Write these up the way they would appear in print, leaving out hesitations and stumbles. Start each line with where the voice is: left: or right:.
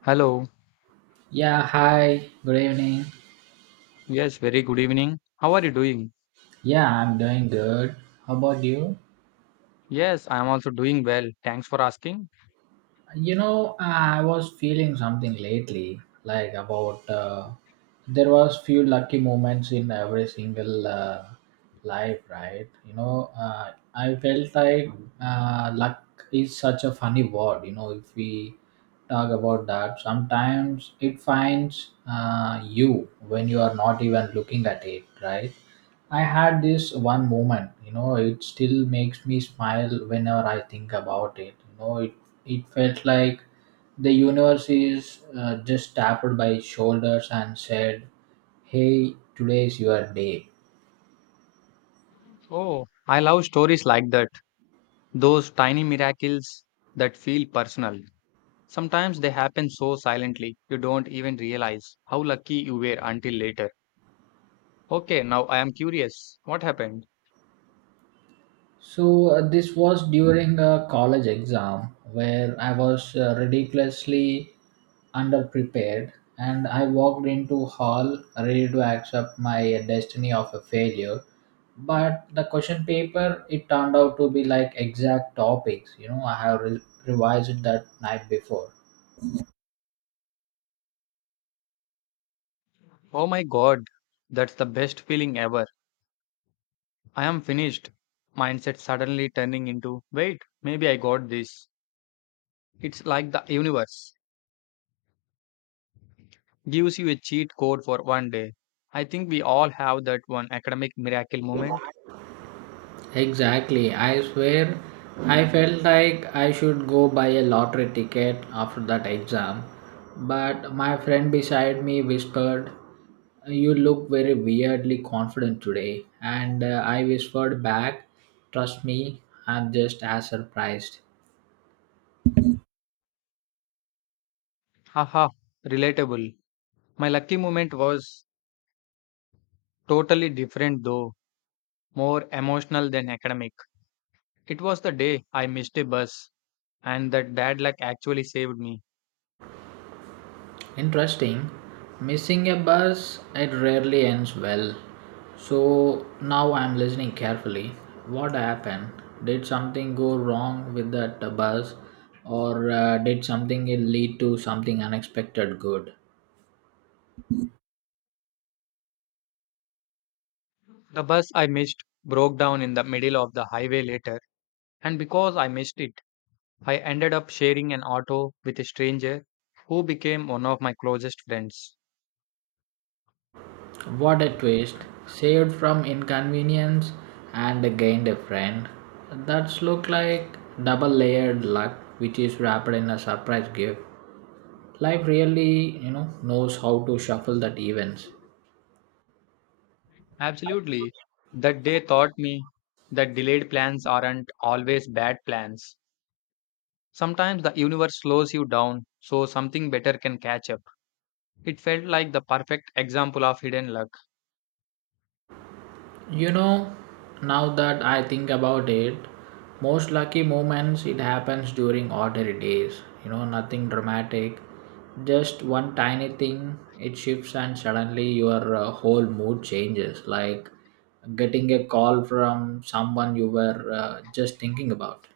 left: Hello.
right: Yeah, hi, good evening.
left: Yes, very good evening. How are you doing?
right: Yeah, I'm doing good. How about you?
left: Yes, I am also doing well. Thanks for asking.
right: You know, I was feeling something lately, like about there was few lucky moments in every single life, right? I felt like luck is such a funny word. You know, if we talk about that, sometimes it finds you when you are not even looking at it, right? I had this one moment, you know, it still makes me smile whenever I think about it. It felt like the universe is just tapped by its shoulders and said, hey, today is your day.
left: Oh, I love stories like that. Those tiny miracles that feel personal. Sometimes they happen so silently, you don't even realize how lucky you were until later. Okay, now I am curious. What happened?
right: So, this was during a college exam where I was ridiculously underprepared, and I walked into hall ready to accept my destiny of a failure, but the question paper, it turned out to be like exact topics. You know, revised it that night before.
left: Oh my god, that's the best feeling ever. I am finished. Mindset suddenly turning into, wait, maybe I got this. It's like the universe gives you a cheat code for one day. I think we all have that one academic miracle moment.
right: Exactly, I swear. I felt like I should go buy a lottery ticket after that exam, but my friend beside me whispered, you look very weirdly confident today, and I whispered back, trust me, I'm just as surprised.
left: Haha, relatable. My lucky moment was totally different though, more emotional than academic. It was the day I missed a bus, and that bad luck actually saved me.
right: Interesting. Missing a bus, it rarely ends well. So now I'm listening carefully. What happened? Did something go wrong with that bus, or did something lead to something unexpected good?
left: The bus I missed broke down in the middle of the highway later, and because I missed it, I ended up sharing an auto with a stranger who became one of my closest friends.
right: What a twist! Saved from inconvenience and gained a friend. That's look like double layered luck, which is wrapped in a surprise gift. Life really, you know, knows how to shuffle that events.
left: Absolutely. That day taught me that delayed plans aren't always bad plans. Sometimes the universe slows you down so something better can catch up. It felt like the perfect example of hidden luck.
right: You know, now that I think about it, most lucky moments it happens during ordinary days. You know, nothing dramatic, just one tiny thing. It shifts and suddenly your whole mood changes. Like getting a call from someone you were just thinking about.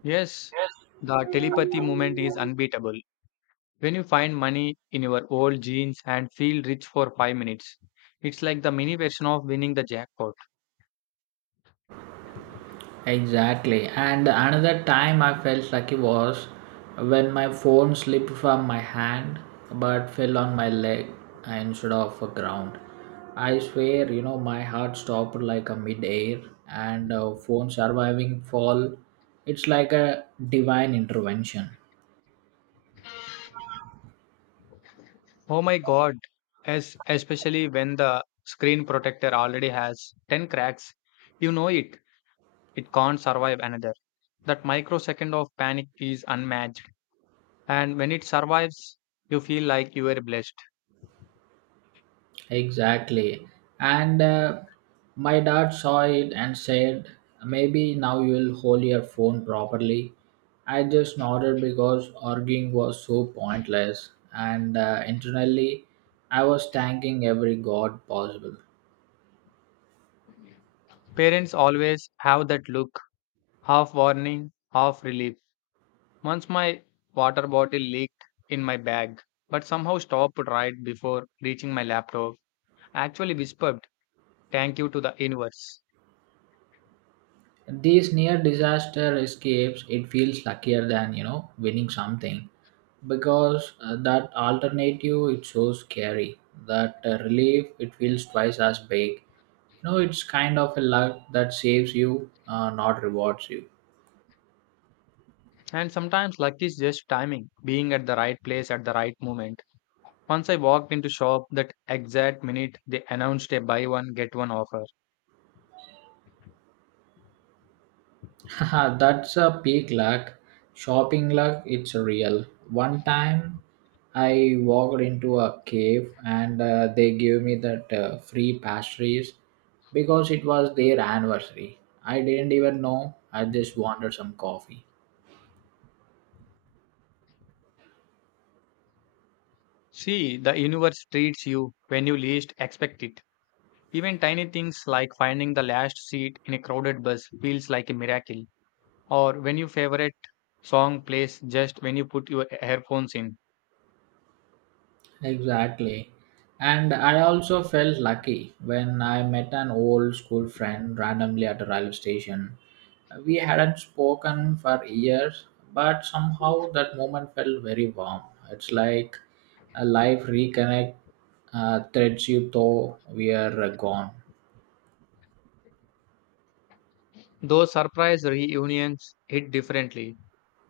left: Yes, the telepathy movement is unbeatable. When you find money in your old jeans and feel rich for 5 minutes, it's like the mini version of winning the jackpot.
right: Exactly. And another time I felt lucky was when my phone slipped from my hand but fell on my leg instead of a ground. I swear, you know, my heart stopped like a mid-air and phone surviving fall. It's like a divine intervention.
left: Oh my god, as especially when the screen protector already has 10 cracks, you know it it can't survive another. That microsecond of panic is unmatched. And when it survives, you feel like you are blessed.
right: Exactly. And my dad saw it and said, maybe now you'll hold your phone properly. I just nodded because arguing was so pointless. And internally, I was thanking every god possible.
left: Parents always have that look, half warning, half relief. Once my water bottle leaked in my bag, but somehow stopped right before reaching my laptop. I actually whispered, "Thank you" to the universe.
right: These near disaster escapes, it feels luckier than, you know, winning something, because that alternative, it's so scary, that relief, it feels twice as big. You know, it's kind of a luck that saves you, not rewards you.
left: And sometimes luck is just timing, being at the right place at the right moment. Once I walked into shop that exact minute they announced a buy one get one offer.
right: Haha, that's a peak luck. Shopping luck, it's real. One time I walked into a cave, and they gave me that free pastries because it was their anniversary. I didn't even know, I just wanted some coffee.
left: See, the universe treats you when you least expect it. Even tiny things like finding the last seat in a crowded bus feels like a miracle, or when your favorite song plays just when you put your earphones in.
right: Exactly. And I also felt lucky when I met an old school friend randomly at a railway station. We hadn't spoken for years, but somehow that moment felt very warm. It's like a life reconnect threads you though we are gone.
left: Those surprise reunions hit differently.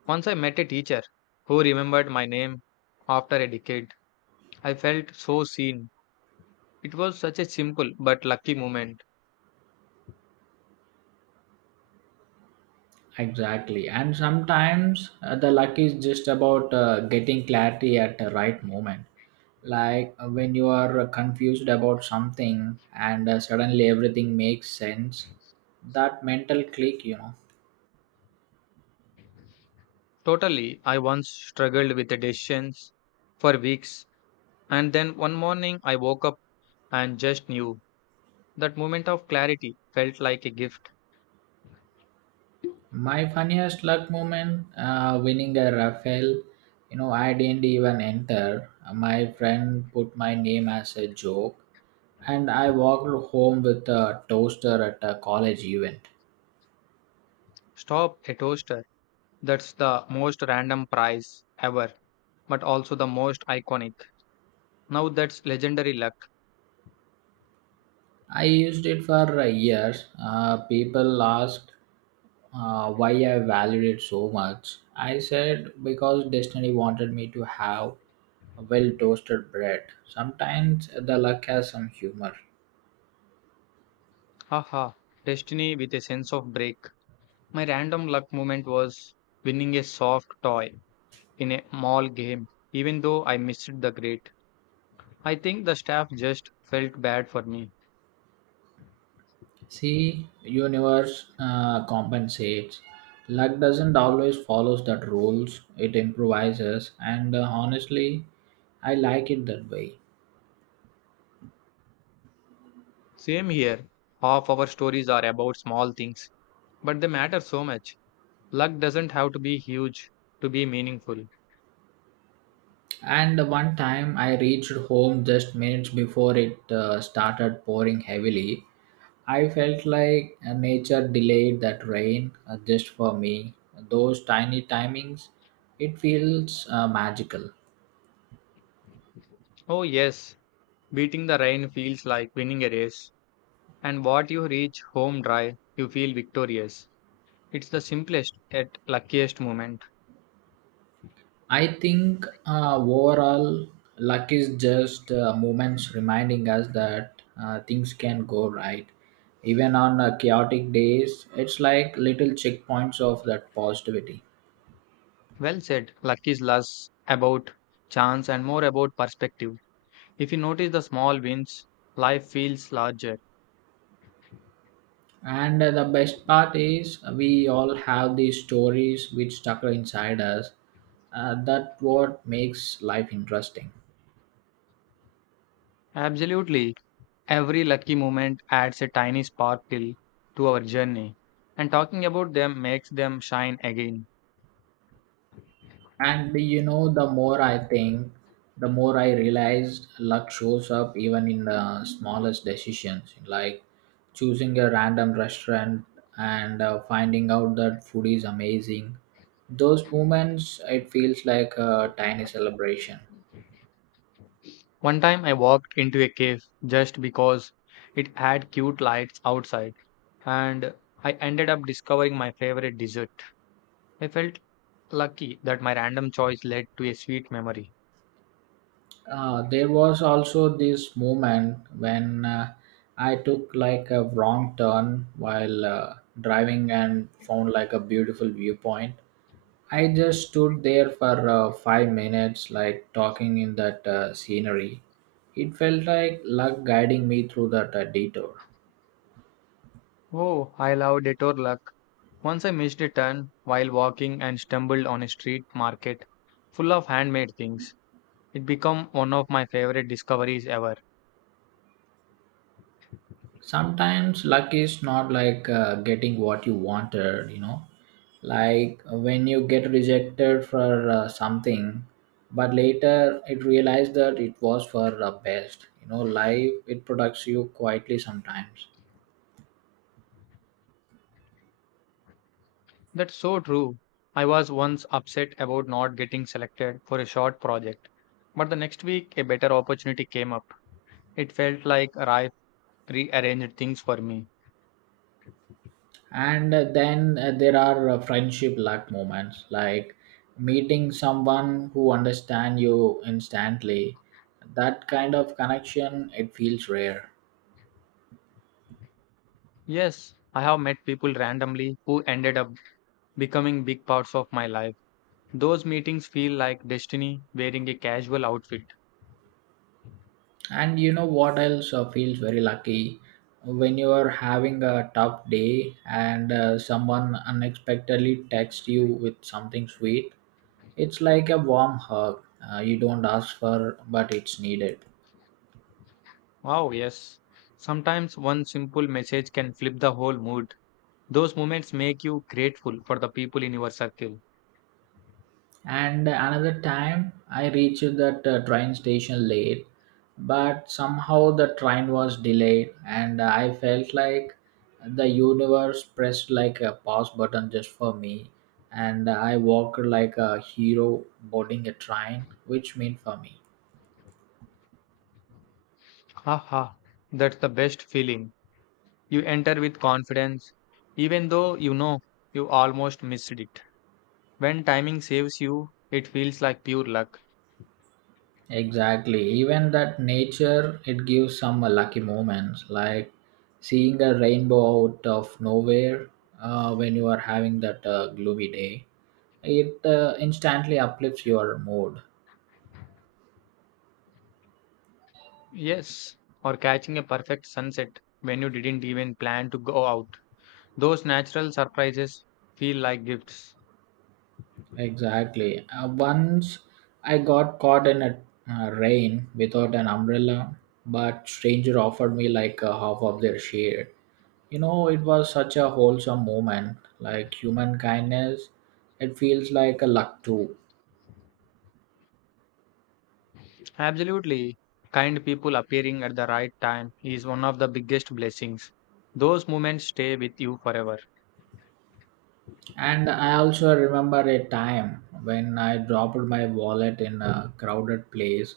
left: Once I met a teacher who remembered my name after a decade. I felt so seen. It was such a simple but lucky moment.
right: Exactly. And sometimes the luck is just about getting clarity at the right moment. Like when you are confused about something, and suddenly everything makes sense, that mental click, you know.
left: Totally, I once struggled with the decisions for weeks and then one morning I woke up and just knew. That moment of clarity felt like a gift.
right: My funniest luck moment, winning a raffle. You know, I didn't even enter. My friend put my name as a joke, and I walked home with a toaster at a college event.
left: Stop, a toaster. That's the most random prize ever, but also the most iconic. Now that's legendary luck.
right: I used it for years. People asked why I valued it so much. I said, because destiny wanted me to have a well toasted bread. Sometimes the luck has some humor.
left: Haha, destiny with a sense of break. My random luck moment was winning a soft toy in a mall game, even though I missed the grade. I think the staff just felt bad for me.
right: See, universe compensates. Luck doesn't always follows that rules. It improvises, and honestly, I like it that way.
left: Same here. Half our stories are about small things, but they matter so much. Luck doesn't have to be huge to be meaningful.
right: And one time I reached home just minutes before it started pouring heavily. I felt like nature delayed that rain just for me. Those tiny timings, it feels magical.
left: Oh, yes, beating the rain feels like winning a race, and what you reach home dry, you feel victorious. It's the simplest yet luckiest moment.
right: I think overall, luck is just moments reminding us that things can go right. Even on chaotic days, it's like little checkpoints of that positivity.
left: Well said, luck is less about chance and more about perspective. If you notice the small wins, life feels larger.
right: And the best part is, we all have these stories which stuck inside us. That what makes life interesting.
left: Absolutely, every lucky moment adds a tiny sparkle to our journey, and talking about them makes them shine again.
right: And you know, the more I think, the more I realized luck shows up even in the smallest decisions, like choosing a random restaurant and finding out that food is amazing. Those moments, it feels like a tiny celebration.
left: One time I walked into a cave just because it had cute lights outside, and I ended up discovering my favorite dessert. I felt lucky that my random choice led to a sweet memory.
right: There was also this moment when I took like a wrong turn while driving and found like a beautiful viewpoint. I just stood there for 5 minutes, like talking in that scenery. It felt like luck guiding me through that detour.
left: Oh, I love detour luck. Once I missed a turn while walking and stumbled on a street market full of handmade things. It became one of my favorite discoveries ever.
right: Sometimes luck is not like getting what you wanted, you know, like when you get rejected for something, but later it realized that it was for the best. You know, life it protects you quietly sometimes.
left: That's so true. I was once upset about not getting selected for a short project, but the next week a better opportunity came up. It felt like life rearranged things for me.
right: And then there are friendship luck moments like meeting someone who understand you instantly. That kind of connection, it feels rare.
left: Yes, I have met people randomly who ended up becoming big parts of my life. Those meetings feel like destiny wearing a casual outfit.
right: And you know what else feels very lucky, when you are having a tough day and someone unexpectedly texts you with something sweet. It's like a warm hug. You don't ask for, but it's needed.
left: Wow, yes. Sometimes one simple message can flip the whole mood. Those moments make you grateful for the people in your circle.
right: And another time, I reached that train station late, but somehow the train was delayed, and I felt like the universe pressed like a pause button just for me. And I walked like a hero boarding a train, which meant for me.
left: Haha, that's the best feeling. You enter with confidence, even though you know you almost missed it. When timing saves you, it feels like pure luck.
right: Exactly. Even that nature, it gives some lucky moments, like seeing a rainbow out of nowhere when you are having that gloomy day. It instantly uplifts your mood.
left: Yes, or catching a perfect sunset when you didn't even plan to go out. Those natural surprises feel like gifts.
right: Exactly. Once I got caught in a rain without an umbrella, but stranger offered me like a half of their shade. You know, it was such a wholesome moment, like human kindness, it feels like a luck too.
left: Absolutely. Kind people appearing at the right time is one of the biggest blessings. Those moments stay with you forever.
right: And I also remember a time when I dropped my wallet in a crowded place,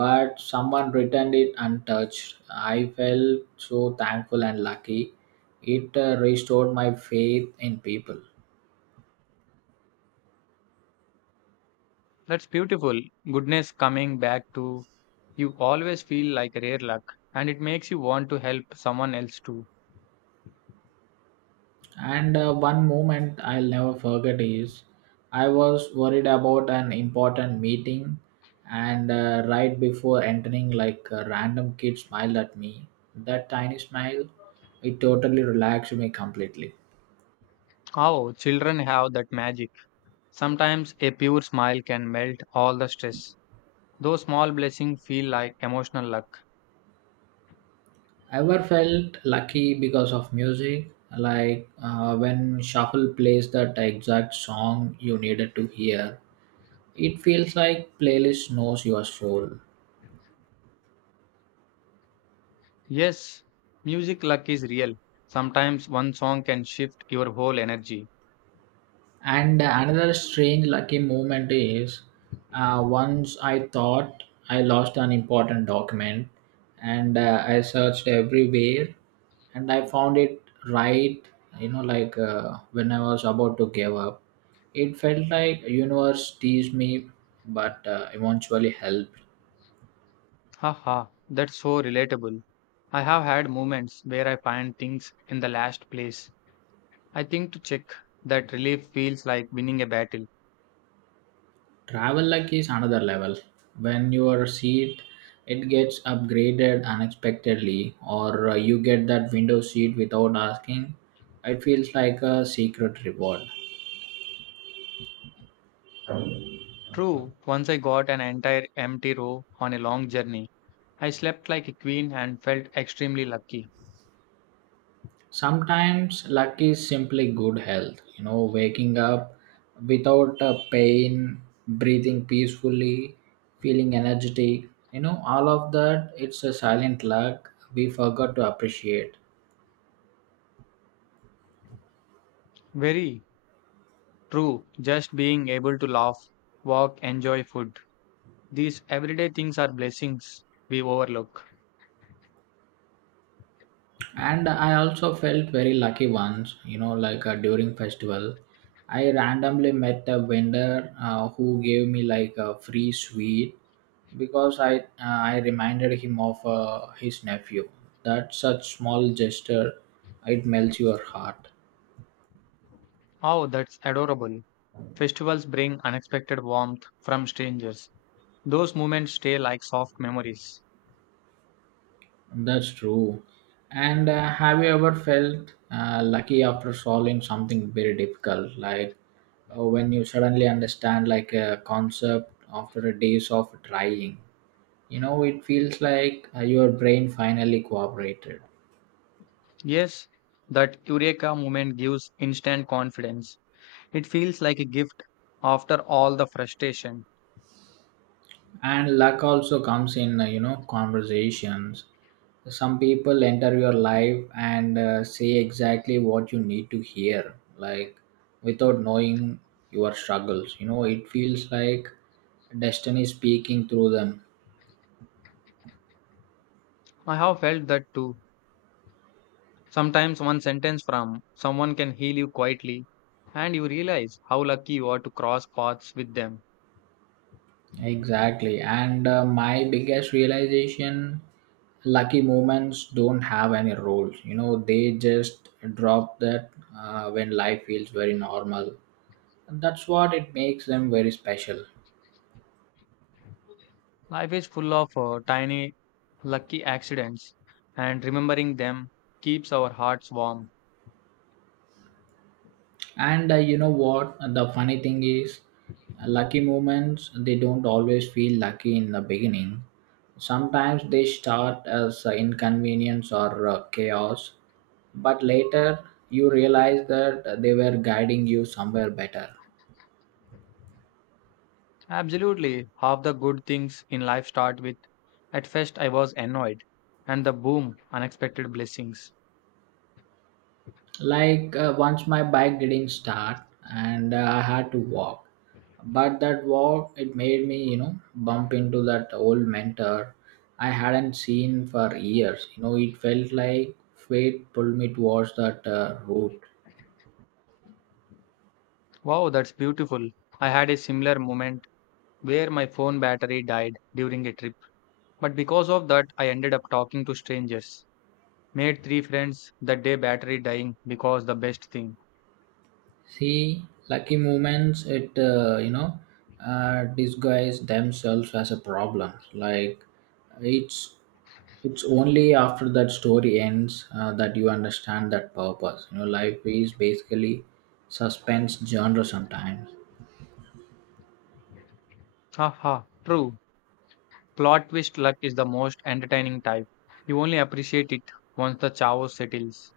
right: but someone returned it untouched. I felt so thankful and lucky. It restored my faith in people.
left: That's beautiful. Goodness coming back to you always feel like rare luck and it makes you want to help someone else too.
right: And one moment I'll never forget is I was worried about an important meeting, and right before entering, like a random kid smiled at me. That tiny smile, it totally relaxed me completely.
left: Oh, children have that magic. Sometimes a pure smile can melt all the stress. Those small blessings feel like emotional luck.
right: Ever felt lucky because of music, like when shuffle plays that exact song you needed to hear. It feels like playlist knows your soul.
left: Yes, music luck is real. Sometimes one song can shift your whole energy.
right: And another strange lucky moment is, once I thought I lost an important document, and I searched everywhere, and I found it right, you know, like when I was about to give up. It felt like universe teased me, but eventually helped.
left: Haha, that's so relatable. I have had moments where I find things in the last place I think to check. That relief feels like winning a battle.
right: Travel luck is another level. When your seat, it gets upgraded unexpectedly, or you get that window seat without asking, it feels like a secret reward.
left: True, once I got an entire empty row on a long journey. I slept like a queen and felt extremely lucky.
right: Sometimes luck is simply good health. You know, waking up without a pain, breathing peacefully, feeling energetic. You know, all of that. It's a silent luck we forgot to appreciate.
left: Very true, just being able to laugh, walk, enjoy food. These everyday things are blessings we overlook.
right: And I also felt very lucky once, you know, like during festival I randomly met a vendor who gave me like a free sweet because I reminded him of his nephew. That such small gesture, it melts your heart.
left: Oh, that's adorable. Festivals bring unexpected warmth from strangers. Those moments stay like soft memories.
right: That's true. And have you ever felt lucky after solving something very difficult, like when you suddenly understand like a concept after a days of trying? You know, it feels like your brain finally cooperated.
left: Yes, that eureka moment gives instant confidence. It feels like a gift after all the frustration.
right: And luck also comes in, you know, conversations. Some people enter your life and say exactly what you need to hear, like without knowing your struggles. You know, it feels like destiny speaking through them.
left: I have felt that too. Sometimes one sentence from someone can heal you quietly, and you realize how lucky you are to cross paths with them.
right: Exactly. And my biggest realization, lucky moments don't have any roles. You know, they just drop that when life feels very normal. And that's what it makes them very special.
left: Life is full of tiny lucky accidents, and remembering them keeps our hearts warm.
right: And you know what? The funny thing is, lucky moments, they don't always feel lucky in the beginning. Sometimes they start as inconvenience or chaos, but later you realize that they were guiding you somewhere better.
left: Absolutely, half the good things in life start with "at first I was annoyed," and the boom, unexpected blessings.
right: Like once my bike didn't start, and I had to walk, but that walk it made me, you know, bump into that old mentor I hadn't seen for years. You know, it felt like fate pulled me towards that route.
left: Wow, that's beautiful. I had a similar moment where my phone battery died during a trip, but because of that, I ended up talking to strangers. Made three friends that day, battery dying because the best thing.
right: See, lucky moments it, disguise themselves as a problem. Like, it's it's only after that story ends that you understand that purpose. You know, life is basically suspense genre sometimes.
left: Haha, true. Plot twist luck is the most entertaining type. You only appreciate it once the chaos settles.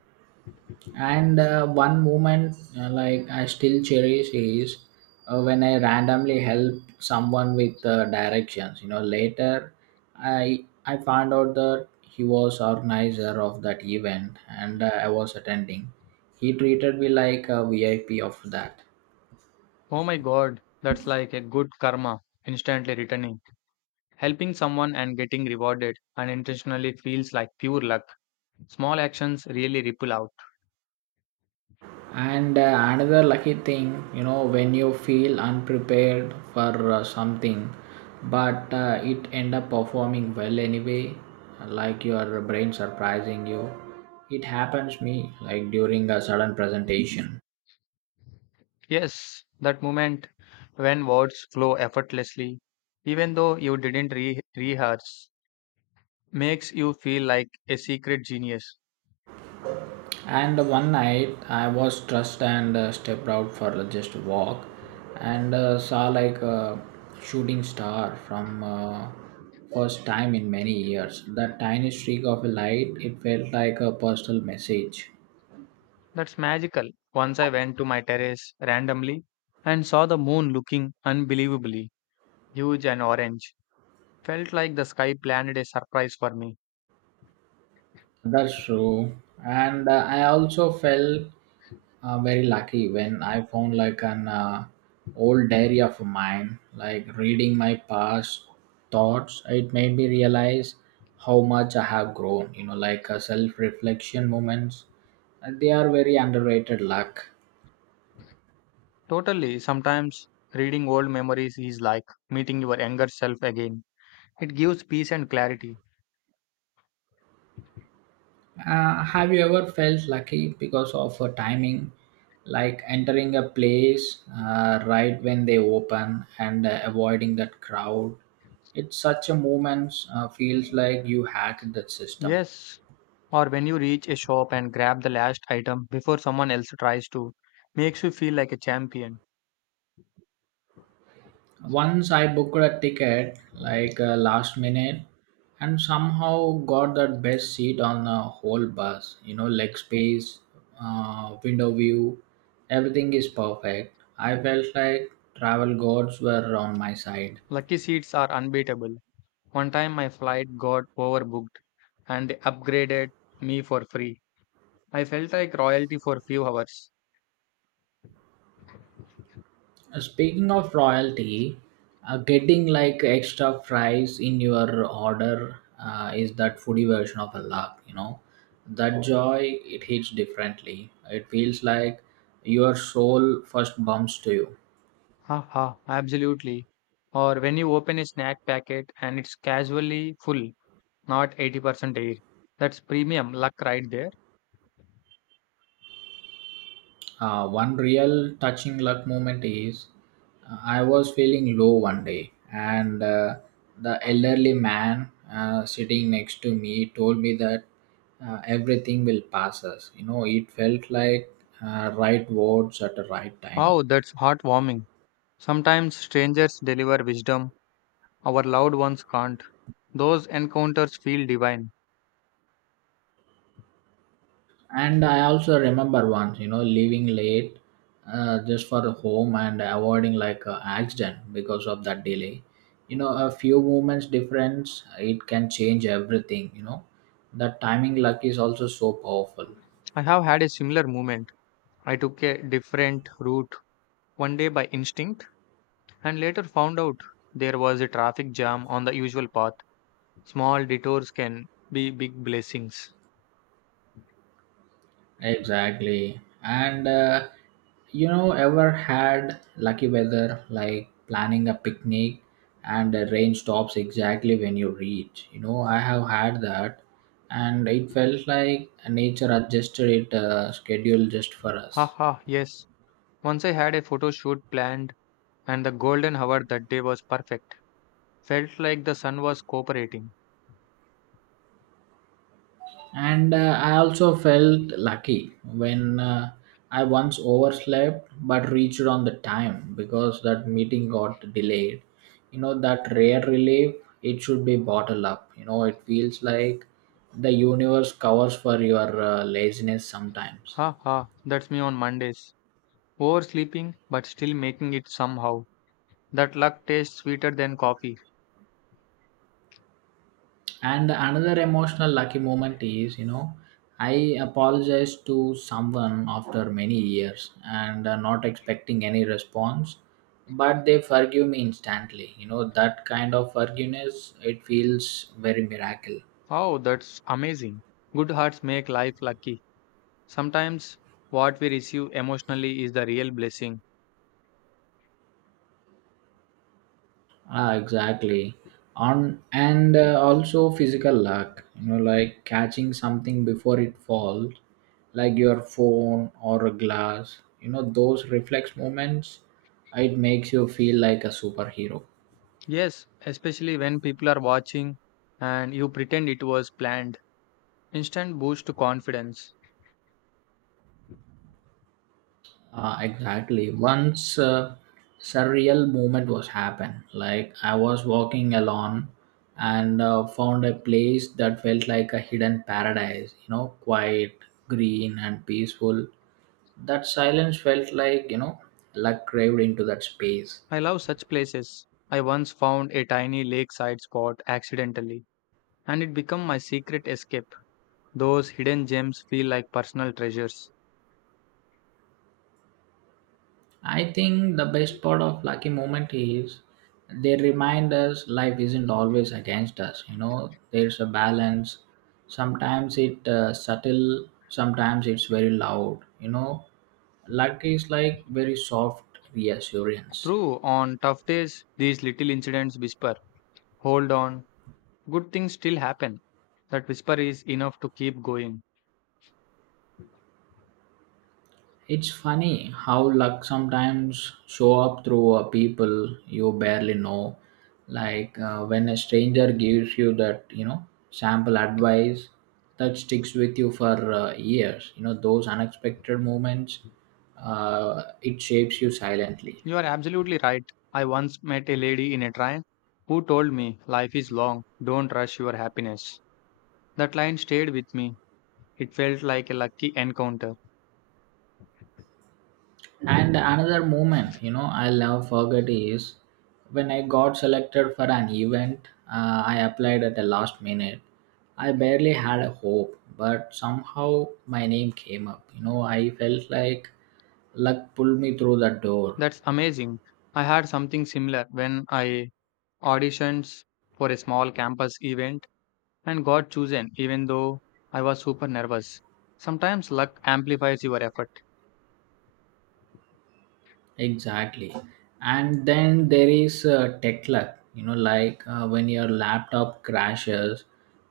right: And one moment, like I still cherish is when I randomly help someone with directions. You know, later I found out that he was organizer of that event and I was attending. He treated me like a VIP of that.
left: Oh my god, that's like a good karma instantly returning. Helping someone and getting rewarded unintentionally feels like pure luck. Small actions really ripple out.
right: And Another lucky thing, you know, when you feel unprepared for something, but it end up performing well anyway, like your brain surprising you. It happens me like during a sudden presentation.
left: Yes, that moment when words flow effortlessly, even though you didn't rehearse, makes you feel like a secret genius.
right: And one night I was stressed and stepped out for just a walk and saw like a shooting star from first time in many years. That tiny streak of light, it felt like a personal message.
left: That's magical. Once I went to my terrace randomly and saw the moon looking unbelievably huge and orange. Felt like the sky planned a surprise for me.
right: That's true. And I also felt very lucky when I found like an old diary of mine, like reading my past thoughts. It made me realize how much I have grown, you know, like self reflection moments. And they are very underrated luck.
left: Totally, sometimes reading old memories is like meeting your younger self again. It gives peace and clarity.
right: Have you ever felt lucky because of timing, like entering a place right when they open and avoiding that crowd? It's such a moment, feels like you hacked that system.
left: Yes, or when you reach a shop and grab the last item before someone else tries to, makes you feel like a champion.
right: Once I booked a ticket, like last minute, and somehow got that best seat on the whole bus. You know, leg space, window view, everything is perfect. I felt like travel gods were on my side.
left: Lucky seats are unbeatable. One time my flight got overbooked and they upgraded me for free. I felt like royalty for a few hours.
right: Speaking of royalty, getting like extra fries in your order is that foodie version of a luck, you know. That joy, it hits differently. It feels like your soul first bumps to you.
left: Haha, absolutely. Or when you open a snack packet and it's casually full, not 80% air. That's premium luck right there.
right: One real touching luck moment is I was feeling low one day, and the elderly man sitting next to me told me that everything will pass us. You know, it felt like right words at the right time.
left: Oh, that's heartwarming. Sometimes strangers deliver wisdom our loved ones can't. Those encounters feel divine.
right: And I also remember once, you know, leaving late just for home and avoiding like a accident because of that delay. You know, a few moments difference, it can change everything, you know. That timing luck is also so powerful.
left: I have had a similar moment. I took a different route one day by instinct and later found out there was a traffic jam on the usual path. Small detours can be big blessings.
right: Exactly. And You know, ever had lucky weather like planning a picnic and the rain stops exactly when you reach? You know, I have had that, and it felt like nature adjusted its schedule just for us.
left: Haha, yes. Once I had a photo shoot planned, and the golden hour that day was perfect. Felt like the sun was cooperating.
right: And I also felt lucky when I once overslept but reached on the time because that meeting got delayed. You know, that rare relief, it should be bottled up, you know. It feels like the universe covers for your laziness sometimes.
left: Haha, that's me on Mondays. Oversleeping, but still making it somehow. That luck tastes sweeter than coffee.
right: And another emotional lucky moment is, you know, I apologized to someone after many years and not expecting any response, but they forgive me instantly. You know, that kind of forgiveness, it feels very miracle.
left: Oh, that's amazing. Good hearts make life lucky. Sometimes what we receive emotionally is the real blessing.
right: Ah, exactly. On and also physical luck. You know, like catching something before it falls, like your phone or a glass. You know, those reflex moments. It makes you feel like a superhero.
left: Yes, especially when people are watching and you pretend it was planned. Instant boost to confidence.
right: Exactly. Once surreal moment was happened. Like I was walking alone and found a place that felt like a hidden paradise. You know, quiet, green, and peaceful. That silence felt like, you know, luck craved into that space.
left: I love such places. I once found a tiny lakeside spot accidentally, and it became my secret escape. Those hidden gems feel like personal treasures.
right: I think the best part of lucky moment is they remind us life isn't always against us, you know. There's a balance. Sometimes it subtle, sometimes it's very loud, you know. Luck is like very soft reassurance.
left: True, on tough days, these little incidents whisper, "Hold on, good things still happen." That whisper is enough to keep going.
right: It's funny how luck sometimes show up through people you barely know. Like when a stranger gives you that, you know, sample advice that sticks with you for years. You know, those unexpected moments, it shapes you silently.
left: You are absolutely right. I once met a lady in a train who told me, "Life is long, don't rush your happiness." That line stayed with me. It felt like a lucky encounter.
right: And another moment, you know, I'll never forget is when I got selected for an event, I applied at the last minute. I barely had a hope, but somehow my name came up. You know, I felt like luck pulled me through the door.
left: That's amazing. I had something similar when I auditioned for a small campus event and got chosen, even though I was super nervous. Sometimes luck amplifies your effort.
right: Exactly. And then there is tech luck, you know, like when your laptop crashes,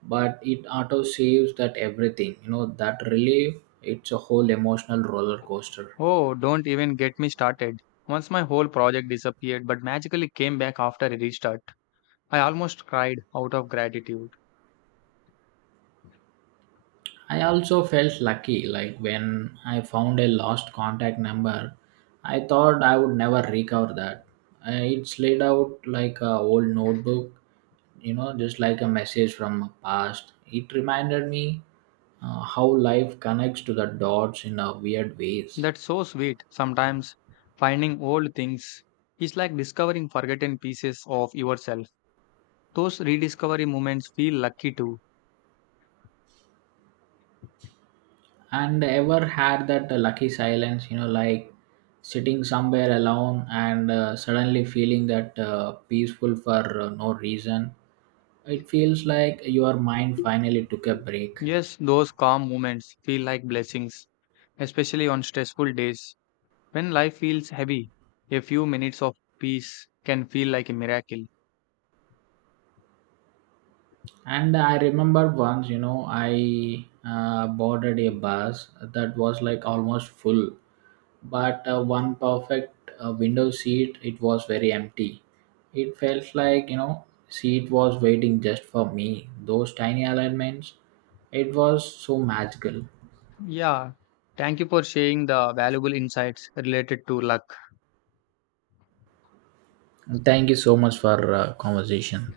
right: but it auto saves that everything, you know, that relief, it's a whole emotional roller coaster.
left: Oh, don't even get me started. Once my whole project disappeared but magically came back after a restart, I almost cried out of gratitude.
right: I also felt lucky, like when I found a lost contact number, I thought I would never recover that. It slid out like a old notebook, you know, just like a message from a past. It reminded me how life connects to the dots in a weird ways.
left: That's so sweet. Sometimes finding old things is like discovering forgotten pieces of yourself. Those rediscovery moments feel lucky too.
right: And ever had that lucky silence, you know, like sitting somewhere alone and suddenly feeling that peaceful for no reason. It feels like your mind finally took a break.
left: Yes, those calm moments feel like blessings, especially on stressful days. When life feels heavy, a few minutes of peace can feel like a miracle.
right: And I remember once, you know, I boarded a bus that was like almost full, but one perfect window seat, it was very empty. It felt like, you know, seat was waiting just for me. Those tiny alignments, it was so magical.
left: Yeah, thank you for sharing the valuable insights related to luck.
right: And thank you so much for conversation.